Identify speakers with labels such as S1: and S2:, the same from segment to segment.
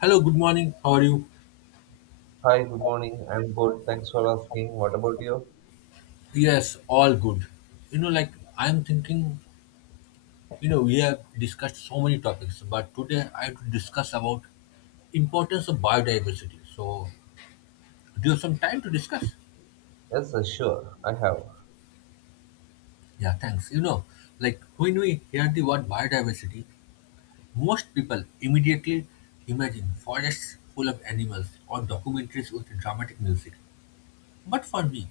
S1: Hello, good morning. How are you?
S2: Hi, good morning. I'm good. Thanks for asking. What about you?
S1: Yes, all good. Like I'm thinking, we have discussed so many topics, but today I have to discuss about importance of biodiversity. So, do you have some time to discuss?
S2: Yes, sure. I have.
S1: Yeah, thanks. Like when we hear the word biodiversity, most people immediately imagine forests full of animals or documentaries with dramatic music. But for me,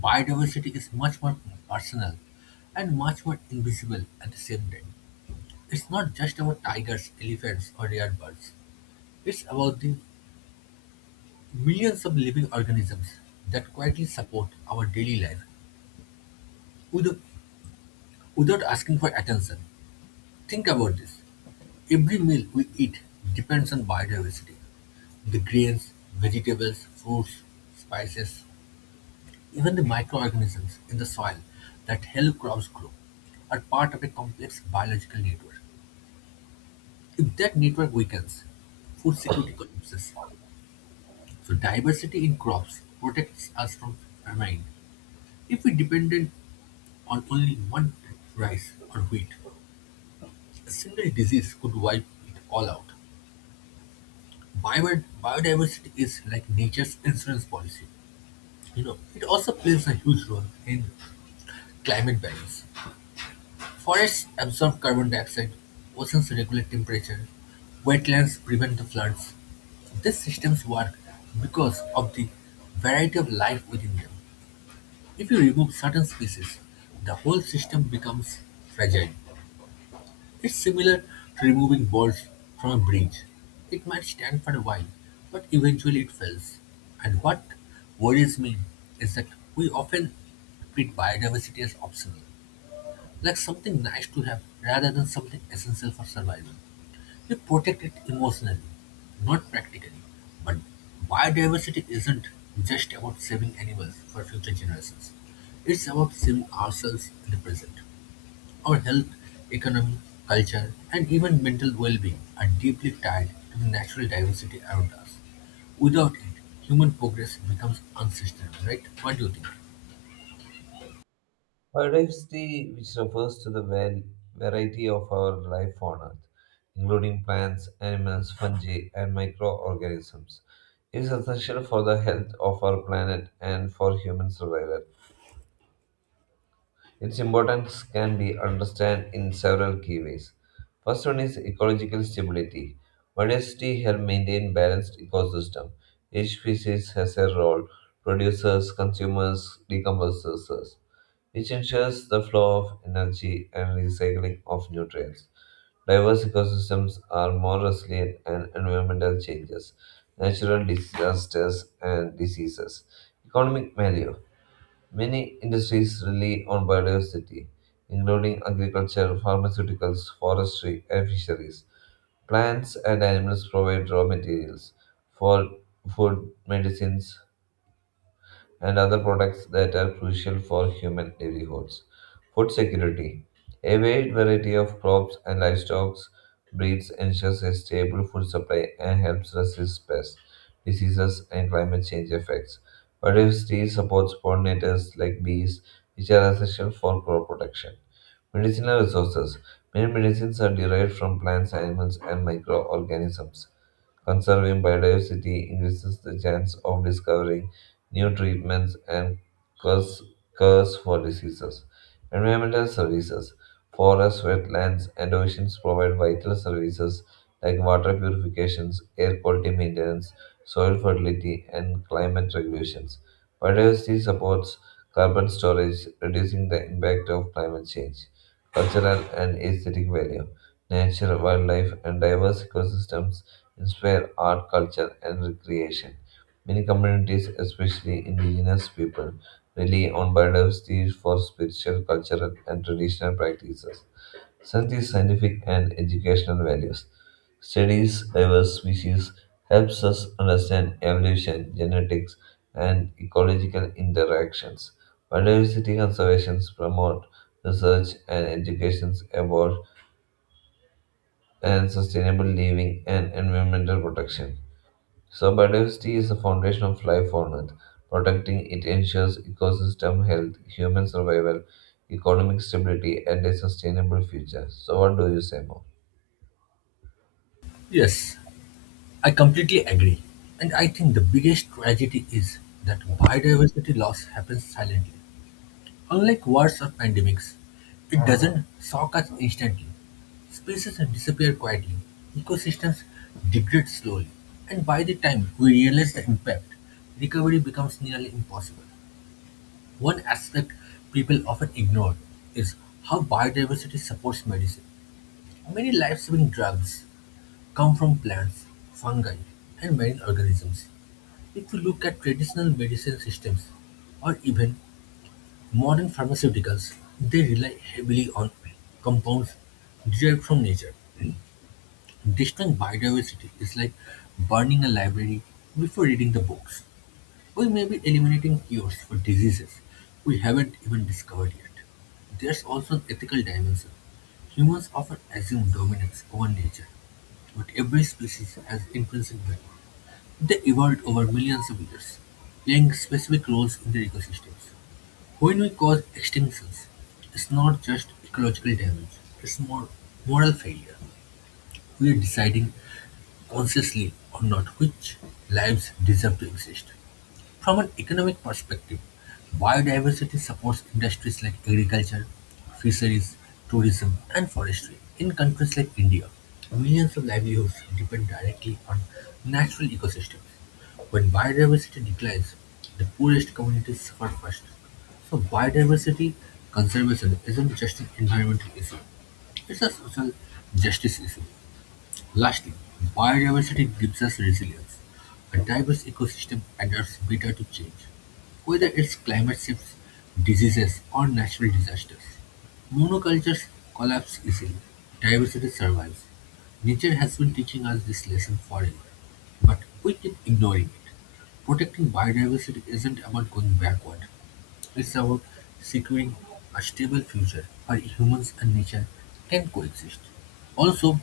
S1: biodiversity is much more personal and much more invisible at the same time. It's not just about tigers, elephants, or rare birds. It's about the millions of living organisms that quietly support our daily life without, without asking for attention. Think about this. Every meal we eat depends on biodiversity. The grains, vegetables, fruits, spices, even the microorganisms in the soil that help crops grow are part of a complex biological network. If that network weakens, food security collapses. So diversity in crops protects us from famine. If we depended on only one rice or wheat, a single disease could wipe it all out. Biodiversity is like nature's insurance policy. It also plays a huge role in climate balance. Forests absorb carbon dioxide, oceans regulate temperature, wetlands prevent the floods. These systems work because of the variety of life within them. If you remove certain species, the whole system becomes fragile. It's similar to removing bolts from a bridge. It might stand for a while, but eventually it fails. And what worries me is that we often treat biodiversity as optional, like something nice to have rather than something essential for survival. We protect it emotionally, not practically. But biodiversity isn't just about saving animals for future generations. It's about saving ourselves in the present. Our health, economy, culture, and even mental well-being are deeply tied to the natural diversity around us. Without it, human progress becomes unsustainable, right? What do you think?
S2: Biodiversity, which refers to the variety of our life on Earth, including plants, animals, fungi, and microorganisms, is essential for the health of our planet and for human survival. Its importance can be understood in several key ways. First one is ecological stability. Biodiversity help maintain balanced ecosystem. Each species has a role: producers, consumers, decomposers. It ensures the flow of energy and recycling of nutrients. Diverse ecosystems are more resilient and environmental changes, natural disasters, and diseases. Economic value. Many industries rely on biodiversity, including agriculture, pharmaceuticals, forestry, and fisheries. Plants and animals provide raw materials for food, medicines, and other products that are crucial for human livelihoods. Food security. A wide variety of crops and livestock breeds ensures a stable food supply and helps resist pests, diseases, and climate change effects. Biodiversity supports pollinators like bees, which are essential for crop protection. Medicinal resources. Many medicines are derived from plants, animals, and microorganisms. Conserving biodiversity increases the chance of discovering new treatments and cures, cures for diseases. Environmental services. Forests, wetlands, and oceans provide vital services like water purifications, air quality maintenance, soil fertility, and climate regulations. Biodiversity supports carbon storage, reducing the impact of climate change. Cultural and aesthetic value. Nature, wildlife, and diverse ecosystems inspire art, culture, and recreation. Many communities, especially indigenous people, rely on biodiversity for spiritual, cultural, and traditional practices. Such is scientific and educational values. Studies diverse species helps us understand evolution, genetics, and ecological interactions. Biodiversity conservations promote research and education about and sustainable living and environmental protection. So biodiversity is the foundation of life on Earth. Protecting it ensures ecosystem health, human survival, economic stability, and a sustainable future. So what do you say more?
S1: Yes, I completely agree. And I think the biggest tragedy is that biodiversity loss happens silently. Unlike wars or pandemics, it doesn't shock us instantly. Species disappear quietly, ecosystems degrade slowly, and by the time we realize the impact, recovery becomes nearly impossible. One aspect people often ignore is how biodiversity supports medicine. Many life-saving drugs come from plants, fungi, and marine organisms. If you look at traditional medicine systems or even modern pharmaceuticals, they rely heavily on compounds derived from nature. Destroying biodiversity is like burning a library before reading the books. We may be eliminating cures for diseases we haven't even discovered yet. There's also an ethical dimension. Humans often assume dominance over nature, but every species has intrinsic value. They evolved over millions of years, playing specific roles in their ecosystems. When we cause extinctions, it's not just ecological damage, it's more moral failure. We are deciding, consciously or not, which lives deserve to exist. From an economic perspective, biodiversity supports industries like agriculture, fisheries, tourism, and forestry. In countries like India, millions of livelihoods depend directly on natural ecosystems. When biodiversity declines, the poorest communities suffer first. So, biodiversity conservation isn't just an environmental issue, it's a social justice issue. Lastly, biodiversity gives us resilience. A diverse ecosystem adapts better to change, whether it's climate shifts, diseases, or natural disasters. Monocultures collapse easily. Diversity survives. Nature has been teaching us this lesson forever, but we keep ignoring it. Protecting biodiversity isn't about going backward. It's about securing a stable future where humans and nature can coexist. Also,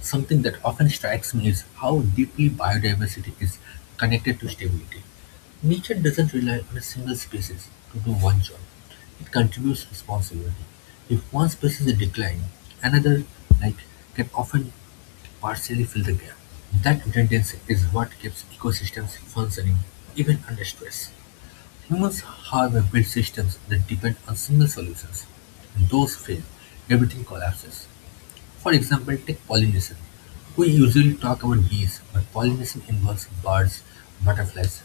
S1: something that often strikes me is how deeply biodiversity is connected to stability. Nature doesn't rely on a single species to do one job. It contributes responsibility. If one species declines, another like can often partially fill the gap. That redundancy is what keeps ecosystems functioning even under stress. Humans, however, build systems that depend on single solutions. When those fail, everything collapses. For example, take pollination. We usually talk about bees, but pollination involves birds, butterflies,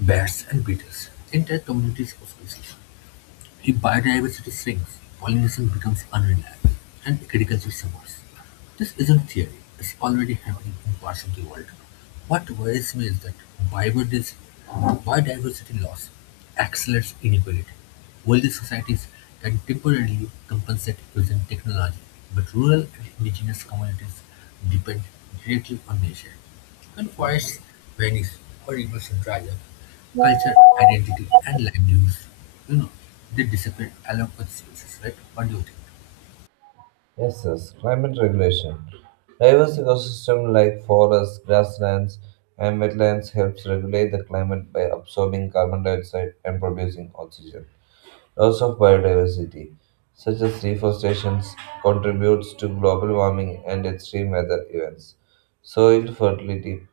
S1: bats, and beetles, entire communities of species. If biodiversity shrinks, pollination becomes unreliable, and agriculture suffers. This isn't theory, it's already happening in parts of the world. What worries me is that biodiversity, biodiversity loss accelerates inequality. Wealthy societies can temporarily compensate using technology, but rural and indigenous communities depend directly on nature. When forests vanish or rivers dry up, culture, identity, and livelihoods, you know, they disappear along with species, right? What do you think?
S2: Yes, yes. Climate regulation. Diverse ecosystem like forests, grasslands, and wetlands helps regulate the climate by absorbing carbon dioxide and producing oxygen. Loss of biodiversity, such as deforestation, contributes to global warming and extreme weather events. Soil fertility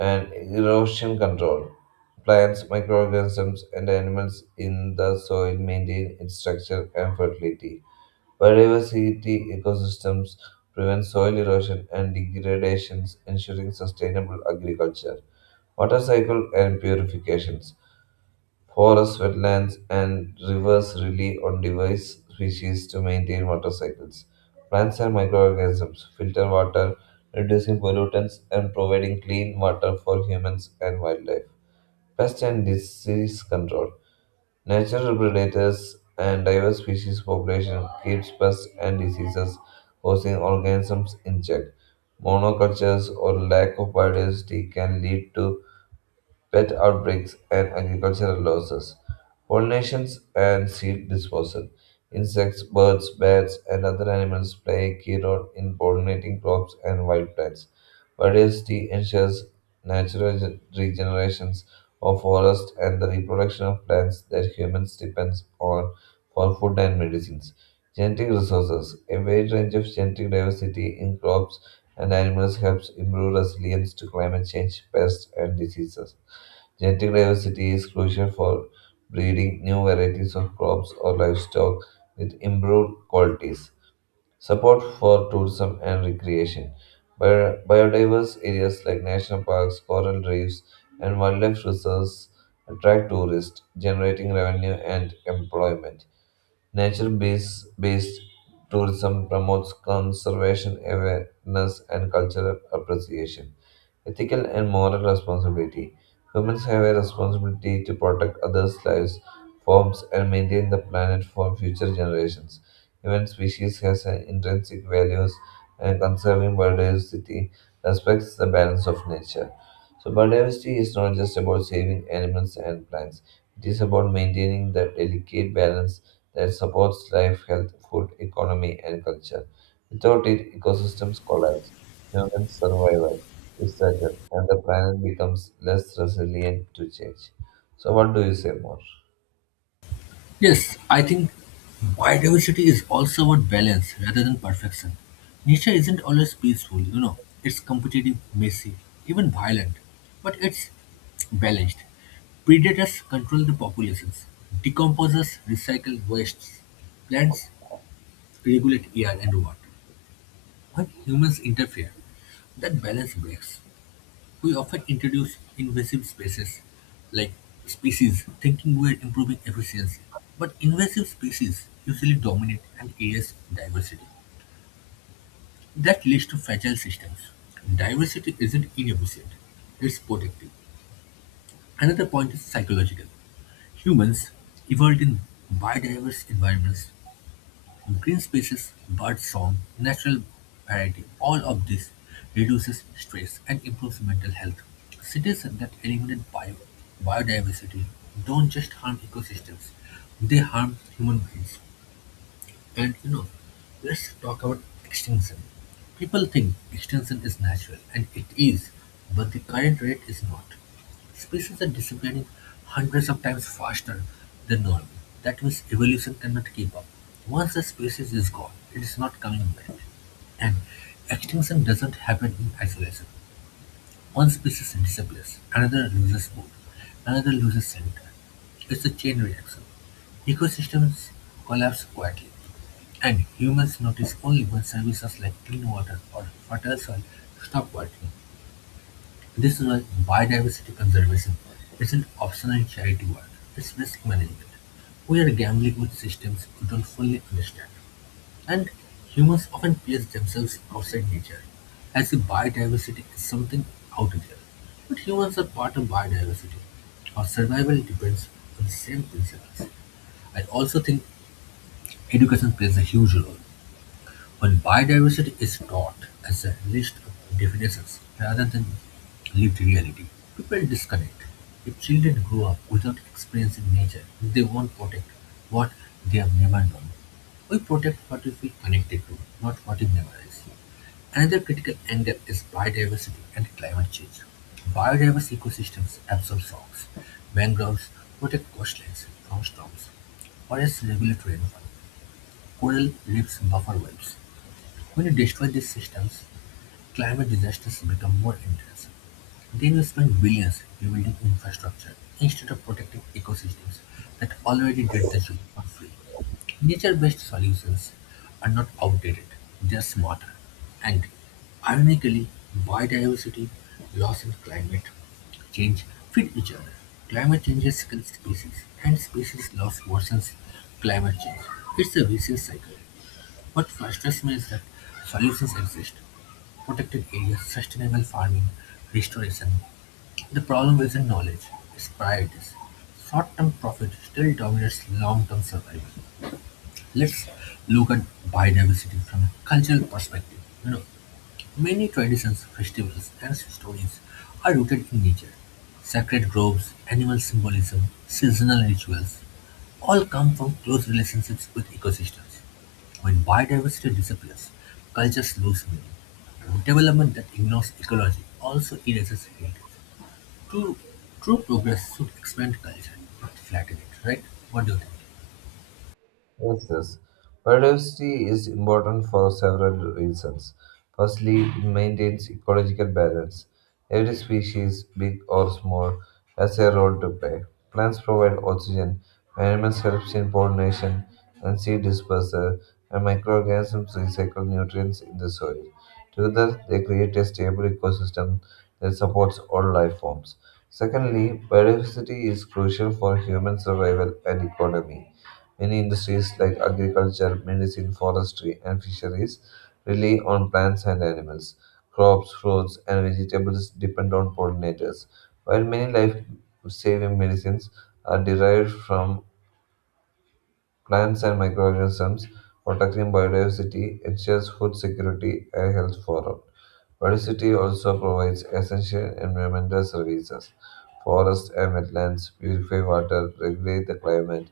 S2: and erosion control. Plants, microorganisms, and animals in the soil maintain its structure and fertility. Biodiversity ecosystems prevent soil erosion and degradations, ensuring sustainable agriculture. Water cycle and purifications. Forests, wetlands, and rivers rely on diverse species to maintain water cycles. Plants and microorganisms filter water, reducing pollutants and providing clean water for humans and wildlife. Pest and disease control. Natural predators and diverse species population keeps pests and diseases causing organisms in check. Monocultures or lack of biodiversity can lead to pet outbreaks and agricultural losses, pollinations and seed disposal. Insects, birds, bats, and other animals play a key role in pollinating crops and wild plants. Biodiversity ensures natural regenerations of forests and the reproduction of plants that humans depend on for food and medicines. Genetic resources. A wide range of genetic diversity in crops and animals helps improve resilience to climate change, pests, and diseases. Genetic diversity is crucial for breeding new varieties of crops or livestock with improved qualities. Support for tourism and recreation. Biodiverse areas like national parks, coral reefs, and wildlife reserves attract tourists, generating revenue and employment. Nature based tourism promotes conservation awareness and cultural appreciation. Ethical and moral responsibility. Humans have a responsibility to protect others' lives, forms, and maintain the planet for future generations. Even species has an intrinsic values, and conserving biodiversity respects the balance of nature. So biodiversity is not just about saving animals and plants. It is about maintaining the delicate balance that supports life, health, food, economy, and culture. Without it, ecosystems collapse, human survival is threatened, and the planet becomes less resilient to change. So, what do you say more?
S1: Yes, I think biodiversity is also about balance rather than perfection. Nature isn't always peaceful, it's competitive, messy, even violent, but it's balanced. Predators control the populations, decomposers recycle wastes, plants regulate air and water. When humans interfere, that balance breaks. We often introduce invasive species like species thinking we're improving efficiency, but invasive species usually dominate and erase diversity. That leads to fragile systems. Diversity isn't inefficient, it's protective. Another point is psychological. Humans evolved in biodiverse environments, green spaces, bird song, natural variety, all of this reduces stress and improves mental health. Cities that eliminate biodiversity don't just harm ecosystems, they harm human beings. And let's talk about extinction. People think extinction is natural, and it is, but the current rate is not. Species are disappearing hundreds of times faster than normal. That means evolution cannot keep up. Once a species is gone, it is not coming back. And extinction doesn't happen in isolation. One species disappears, another loses food, another loses shelter. It's a chain reaction. Ecosystems collapse quietly, and humans notice only when services like clean water or fertile soil stop working. This is why biodiversity conservation isn't optional charity work, it's risk management. We are gambling with systems we don't fully understand. And humans often place themselves outside nature, as if biodiversity is something out there. But humans are part of biodiversity. Our survival depends on the same principles. I also think education plays a huge role. When biodiversity is taught as a list of definitions rather than lived reality, people disconnect. If children grow up without experiencing nature, they won't protect what they have never known. We protect what we feel connected to, not what we memorize. Another critical angle is biodiversity and climate change. Biodiverse ecosystems absorb shocks. Mangroves protect coastlines from storms. Forests regulate rainfall. Coral reefs buffer waves. When you destroy these systems, climate disasters become more intense. Then you spend billions rebuilding infrastructure instead of protecting ecosystems that already did the job for free. Nature-based solutions are not outdated, they are smarter. And ironically, biodiversity loss and climate change feed each other. Climate changes kill species, and species loss worsens climate change. It's a vicious cycle. What frustrates me is that solutions exist: protected areas, sustainable farming, restoration. The problem isn't knowledge, it's priorities. Short-term profit still dominates long-term survival. Let's look at biodiversity from a cultural perspective. You know, Many traditions, festivals, and stories are rooted in nature. Sacred groves, animal symbolism, seasonal rituals all come from close relationships with ecosystems. When biodiversity disappears, cultures lose meaning. Development that ignores ecology also erases heritage. True, true progress should expand culture, not flatten it, right? What do you think?
S2: Yes, yes. Biodiversity is important for several reasons. Firstly, it maintains ecological balance. Every species, big or small, has a role to play. Plants provide oxygen, animals help in pollination and seed dispersal, and microorganisms recycle nutrients in the soil. Together, they create a stable ecosystem that supports all life forms. Secondly, biodiversity is crucial for human survival and economy. Many industries like agriculture, medicine, forestry, and fisheries rely on plants and animals. Crops, fruits, and vegetables depend on pollinators, while many life saving medicines are derived from plants and microorganisms. Protecting biodiversity ensures food security and health for all. Biodiversity also provides essential environmental services. Forests and wetlands purify water, regulate the climate,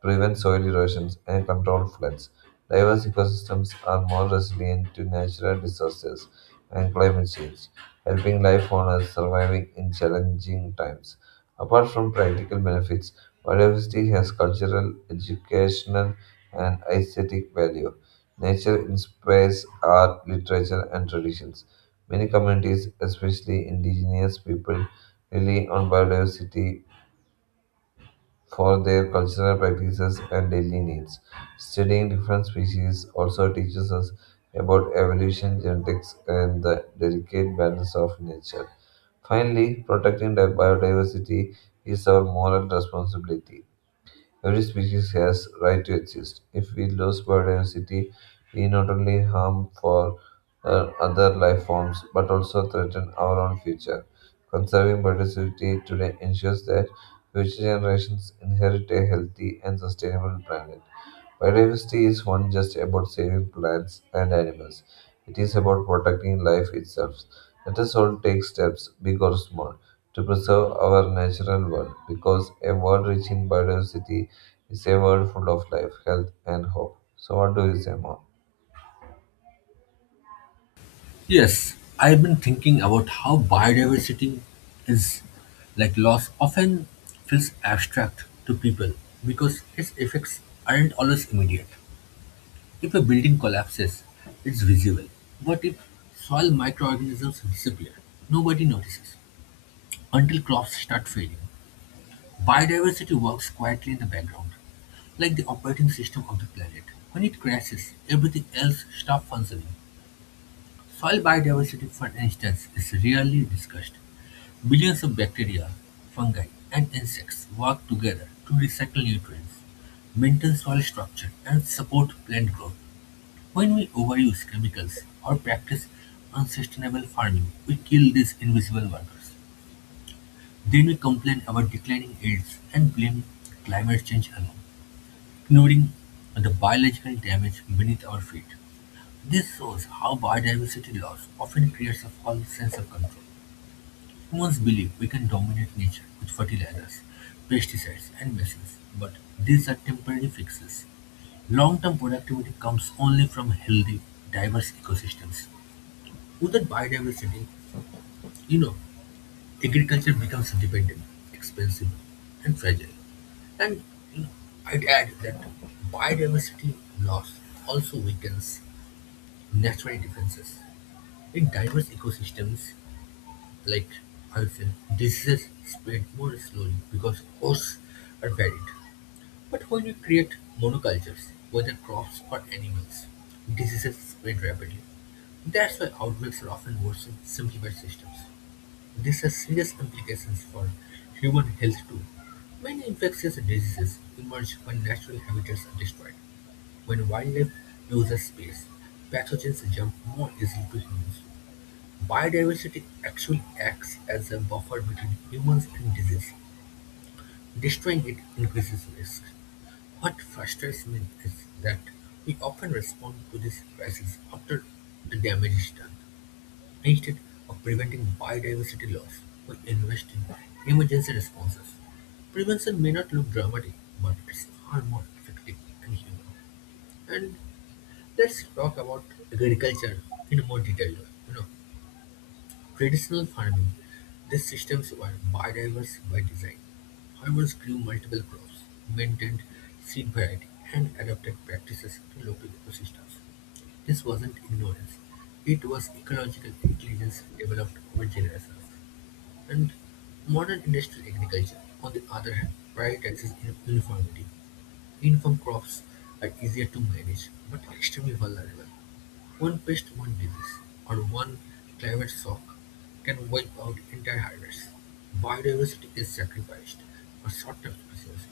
S2: prevent soil erosion, and control floods. Diverse ecosystems are more resilient to natural disasters and climate change, helping life on Earth surviving in challenging times. Apart from practical benefits, biodiversity has cultural, educational, and aesthetic value. Nature inspires art, literature, and traditions. Many communities, especially indigenous people, rely on biodiversity for their cultural practices and daily needs. Studying different species also teaches us about evolution, genetics, and the delicate balance of nature. Finally, protecting the biodiversity is our moral responsibility. Every species has right to exist. If we lose biodiversity, we not only harm for other life forms but also threaten our own future. Conserving biodiversity today ensures that future generations inherit a healthy and sustainable planet. Biodiversity is one just about saving plants and animals. It is about protecting life itself. Let us all take steps, big or small, to preserve our natural world because a world rich in biodiversity it's a world full of life, health, and hope. So, what do you say more?
S1: Yes, I've been thinking about how biodiversity is like loss often feels abstract to people because its effects aren't always immediate. If a building collapses, it's visible. But if soil microorganisms disappear, nobody notices. Until crops start failing, biodiversity works quietly in the background, like the operating system of the planet. When it crashes, everything else stops functioning. Soil biodiversity, for instance, is rarely discussed. Billions of bacteria, fungi, and insects work together to recycle nutrients, maintain soil structure, and support plant growth. When we overuse chemicals or practice unsustainable farming, we kill these invisible workers. Then we complain about declining yields and blame climate change alone, ignoring the biological damage beneath our feet. This shows how biodiversity loss often creates a false sense of control. Humans believe we can dominate nature with fertilizers, pesticides, and machines, but these are temporary fixes. Long-term productivity comes only from healthy, diverse ecosystems. Without biodiversity, you know, agriculture becomes dependent, expensive, and fragile. And you know, I'd add that biodiversity loss also weakens natural defenses. In diverse ecosystems like ocean, diseases spread more slowly because hosts are varied. But when you create monocultures, whether crops or animals, diseases spread rapidly. That's why outbreaks are often worse in simplified systems. This has serious implications for human health too. Many infectious diseases emerge when natural habitats are destroyed. When wildlife loses space, pathogens jump more easily to humans. Biodiversity actually acts as a buffer between humans and disease. Destroying it increases risk. What frustrates me is that we often respond to this crisis after the damage is done. Instead of preventing biodiversity loss, we invest in emergency responses. Prevention may not look dramatic, but it's far more effective and human. And let's talk about agriculture in more detail. You know, Traditional farming: these systems were biodiverse by design. Farmers grew multiple crops, maintained seed variety, and adapted practices to local ecosystems. This wasn't ignorance. It was ecological intelligence developed over generations. And modern industrial agriculture, on the other hand, prioritizes uniformity. Invern crops are easier to manage, but extremely vulnerable. One pest, one disease, or one climate shock can wipe out entire harvests. Biodiversity is sacrificed for short-term efficiency.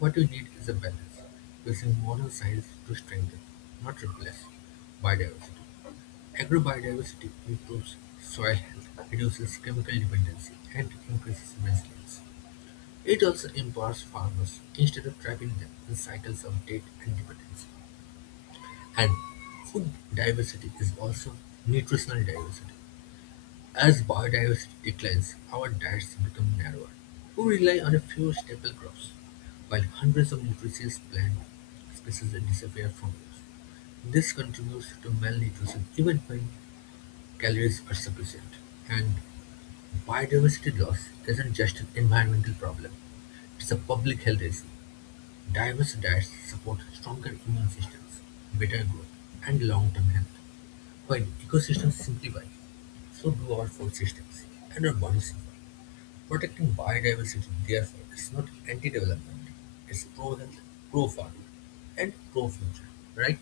S1: What we need is a balance, using modern science to strengthen, not replace, biodiversity. Agrobiodiversity improves soil health, reduces chemical dependency, and increases resilience. It also empowers farmers instead of trapping them in cycles of debt and dependence. And food diversity is also nutritional diversity. As biodiversity declines, our diets become narrower. We rely on a few staple crops, while hundreds of nutritious plant species disappear from us. This contributes to malnutrition even when calories are sufficient. And biodiversity loss isn't just an environmental problem, it's a public health issue. Diverse diets support stronger immune systems, better growth, and long-term health. While ecosystems simplify, so do our food systems and our bodies. Protecting biodiversity, therefore, is not anti-development. It's pro-health, pro-farmer, and pro-future, right?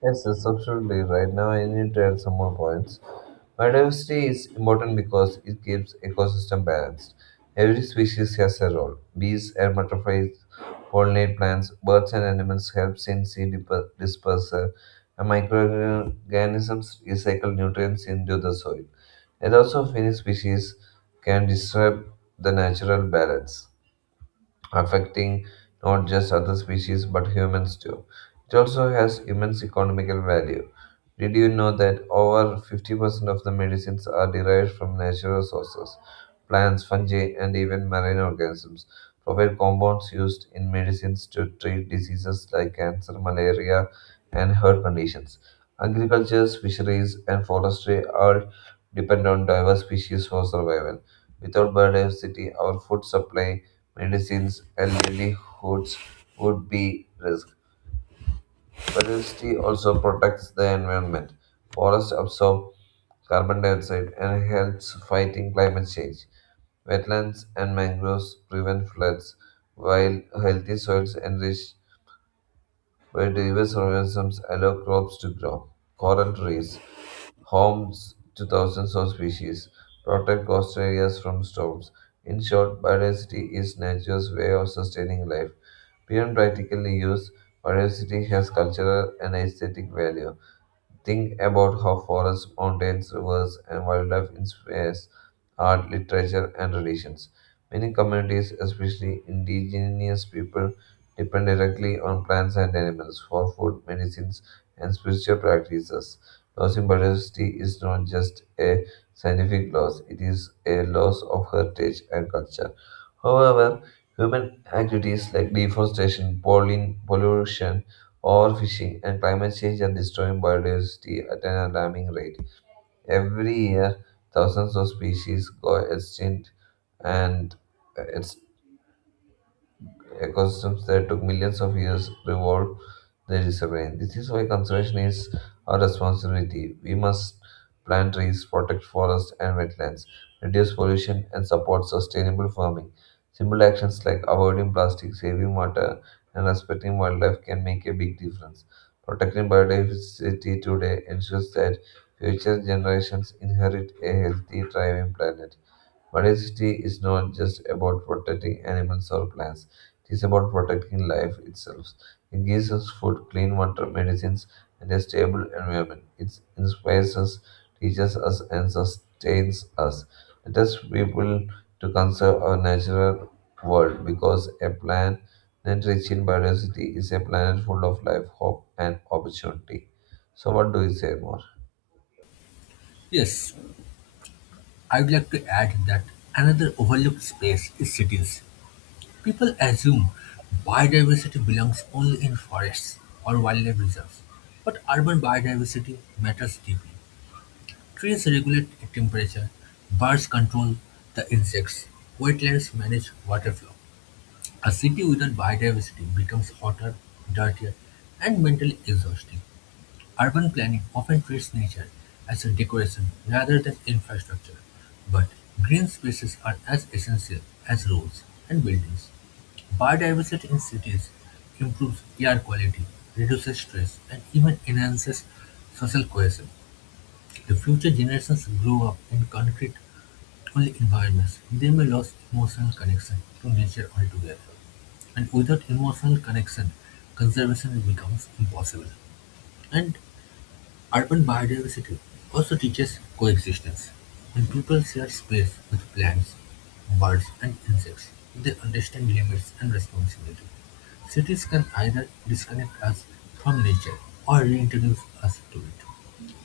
S2: Yes, yes, absolutely. Right now, I need to add some more points. Biodiversity is important because it keeps ecosystem balanced. Every species has a role. Bees and butterflies pollinate plants. Birds and animals help in seed dispersal, and microorganisms recycle nutrients into the soil. And also, many species can disrupt the natural balance, affecting not just other species but humans too. It also has immense economical value. Did you know that over 50% of the medicines are derived from natural sources? Plants, fungi, and even marine organisms provide compounds used in medicines to treat diseases like cancer, malaria, and heart conditions. Agriculture, fisheries, and forestry all depend on diverse species for survival. Without biodiversity, our food supply, medicines, and livelihoods would be risk. Biodiversity also protects the environment. Forests absorb carbon dioxide and helps fighting climate change. Wetlands and mangroves prevent floods, while healthy soils enrich biodiverse organisms allow crops to grow. Coral reefs homes to thousands of species, protect coastal areas from storms. In short, biodiversity is nature's way of sustaining life. Beyond practical use, biodiversity has cultural and aesthetic value. Think about how forests, mountains, rivers, and wildlife inspires art, literature, and traditions. Many communities, especially indigenous people, depend directly on plants and animals for food, medicines, and spiritual practices. Losing biodiversity is not just a scientific loss, it is a loss of heritage and culture. However, human activities like deforestation, pollen pollution, overfishing, and climate change are destroying biodiversity at an alarming rate. Every year, thousands of species go extinct, and it's ecosystems that took millions of years to evolve they disappearing. This is why conservation is our responsibility. We must plant trees, protect forests and wetlands, reduce pollution, and support sustainable farming. Simple actions like avoiding plastic, saving water, and respecting wildlife can make a big difference. Protecting biodiversity today ensures that future generations inherit a healthy, thriving planet. Biodiversity is not just about protecting animals or plants, it is about protecting life itself. It gives us food, clean water, medicines, and a stable environment. It inspires us, teaches us, and sustains us. Let us people to conserve our natural world because a planet rich in biodiversity is a planet full of life, hope, and opportunity. So, what do you say more?
S1: Yes, I would like to add that another overlooked space is cities. People assume biodiversity belongs only in forests or wildlife reserves, but urban biodiversity matters deeply. Trees regulate temperature, birds control the insects, wetlands manage water flow. A city without biodiversity becomes hotter, dirtier, and mentally exhausting. Urban planning often treats nature as a decoration rather than infrastructure, but green spaces are as essential as roads and buildings. Biodiversity in cities improves air quality, reduces stress, and even enhances social cohesion. The future generations grow up in concrete-only environments, they may lose emotional connection to nature altogether, and without emotional connection, conservation becomes impossible. And urban biodiversity also teaches coexistence. When people share space with plants, birds, and insects, they understand limits and responsibility. Cities can either disconnect us from nature or reintroduce us to it.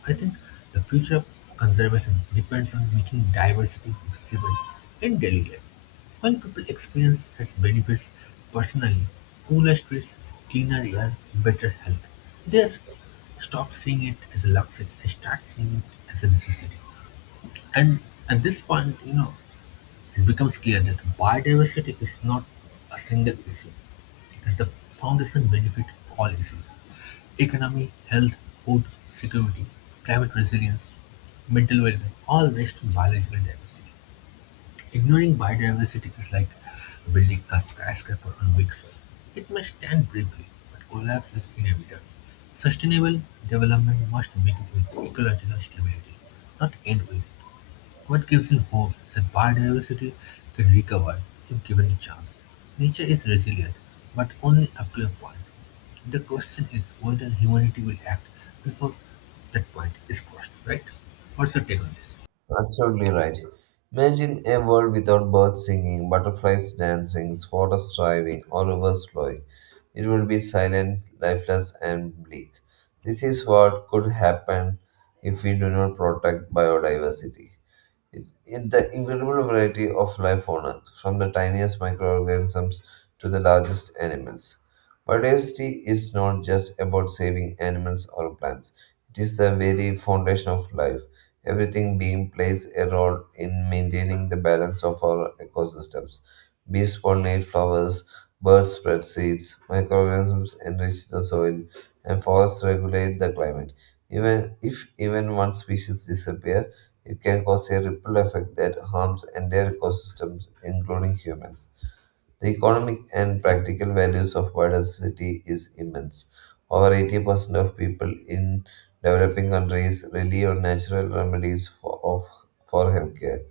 S1: I think the future of conservation depends on making diversity visible in daily life. While people experience its benefits personally, cooler streets, cleaner air, better health, they s- stop seeing it as a luxury and start seeing it as a necessity. And at this point, it becomes clear that biodiversity is not a single issue, it is the foundation benefit of all issues, economy, health, food, security, climate resilience, mental well being all rest on biological diversity. Ignoring biodiversity is like building a skyscraper on weak soil. It may stand briefly, but collapse is inevitable. Sustainable development must begin with ecological stability, not end with it. What gives me hope is that biodiversity can recover if given the chance. Nature is resilient, but only up to a point. The question is whether humanity will act before that point is crossed, right? What's your take on this?
S2: Absolutely right. Imagine a world without birds singing, butterflies dancing, forests thriving, or rivers flowing. It would be silent, lifeless, and bleak. This is what could happen if we do not protect biodiversity. The incredible variety of life on Earth, from the tiniest microorganisms to the largest animals. Biodiversity is not just about saving animals or plants, it is the very foundation of life. Everything being plays a role in maintaining the balance of our ecosystems. Bees pollinate flowers, birds spread seeds, microorganisms enrich the soil, and forests regulate the climate. Even if even one species disappears, it can cause a ripple effect that harms entire ecosystems, including humans. The economic and practical values of biodiversity is immense. Over 80% of people in developing countries rely on natural remedies for healthcare.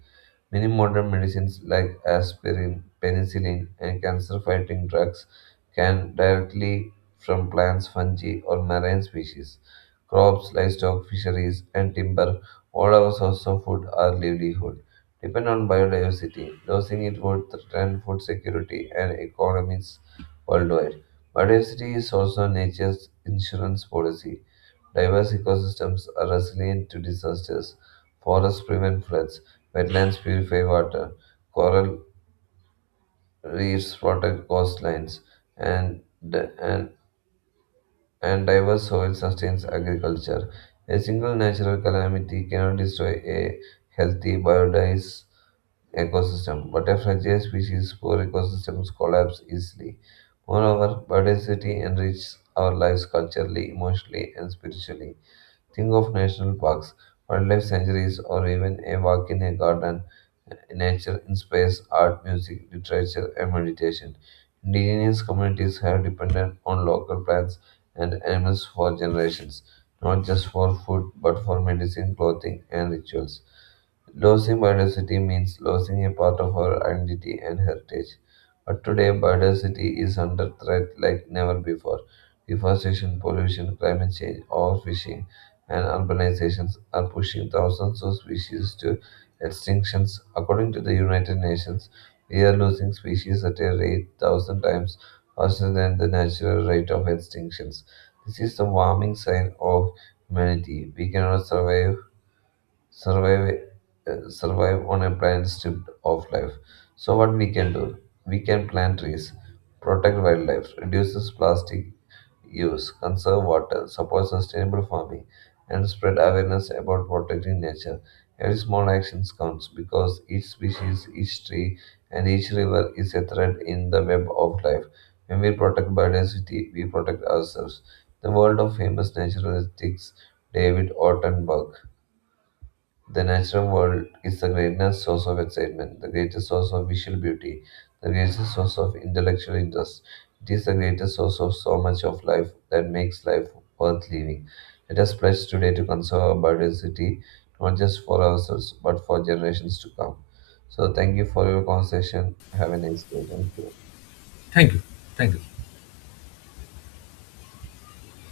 S2: Many modern medicines like aspirin, penicillin, and cancer fighting drugs can directly from plants, fungi, or marine species. Crops, livestock, fisheries, and timber, all our sources of food are livelihood. Depend on biodiversity. Losing it would threaten food security and economies worldwide. Biodiversity is also nature's insurance policy. Diverse ecosystems are resilient to disasters. Forests prevent floods. Wetlands purify water, coral reefs protect coastlines, and, and, and diverse soil sustains agriculture. A single natural calamity cannot destroy a healthy biodiverse ecosystem, but a fragile species poor ecosystems collapse easily. Moreover, biodiversity enriches our lives culturally, emotionally, and spiritually. Think of national parks, wildlife sanctuaries, or even a walk in a garden, nature inspires art, music, literature, and meditation. Indigenous communities have depended on local plants and animals for generations, not just for food but for medicine, clothing, and rituals. Losing biodiversity means losing a part of our identity and heritage. But today, biodiversity is under threat like never before. Deforestation, pollution, climate change, overfishing, and urbanizations are pushing thousands of species to extinctions. According to the United Nations, we are losing species at a rate 1,000 times faster than the natural rate of extinctions. This is the warming sign of humanity. We cannot survive survive uh, survive on a planet stripped of life. So what we can do? We can plant trees, protect wildlife, reduces plastic use, conserve water, support sustainable farming, and spread awareness about protecting nature. Every small action counts because each species, each tree, and each river is a thread in the web of life. When we protect biodiversity, we protect ourselves. The world of famous naturalistics David Ortenberg: the natural world is the greatest source of excitement, the greatest source of visual beauty, the greatest source of intellectual interest. It is the greatest source of so much of life that makes life worth living. Let us pledge today to conserve our biodiversity, not just for ourselves, but for generations to come. So, thank you for your conversation. Have a nice day. Thank you.
S1: Thank you. Thank you.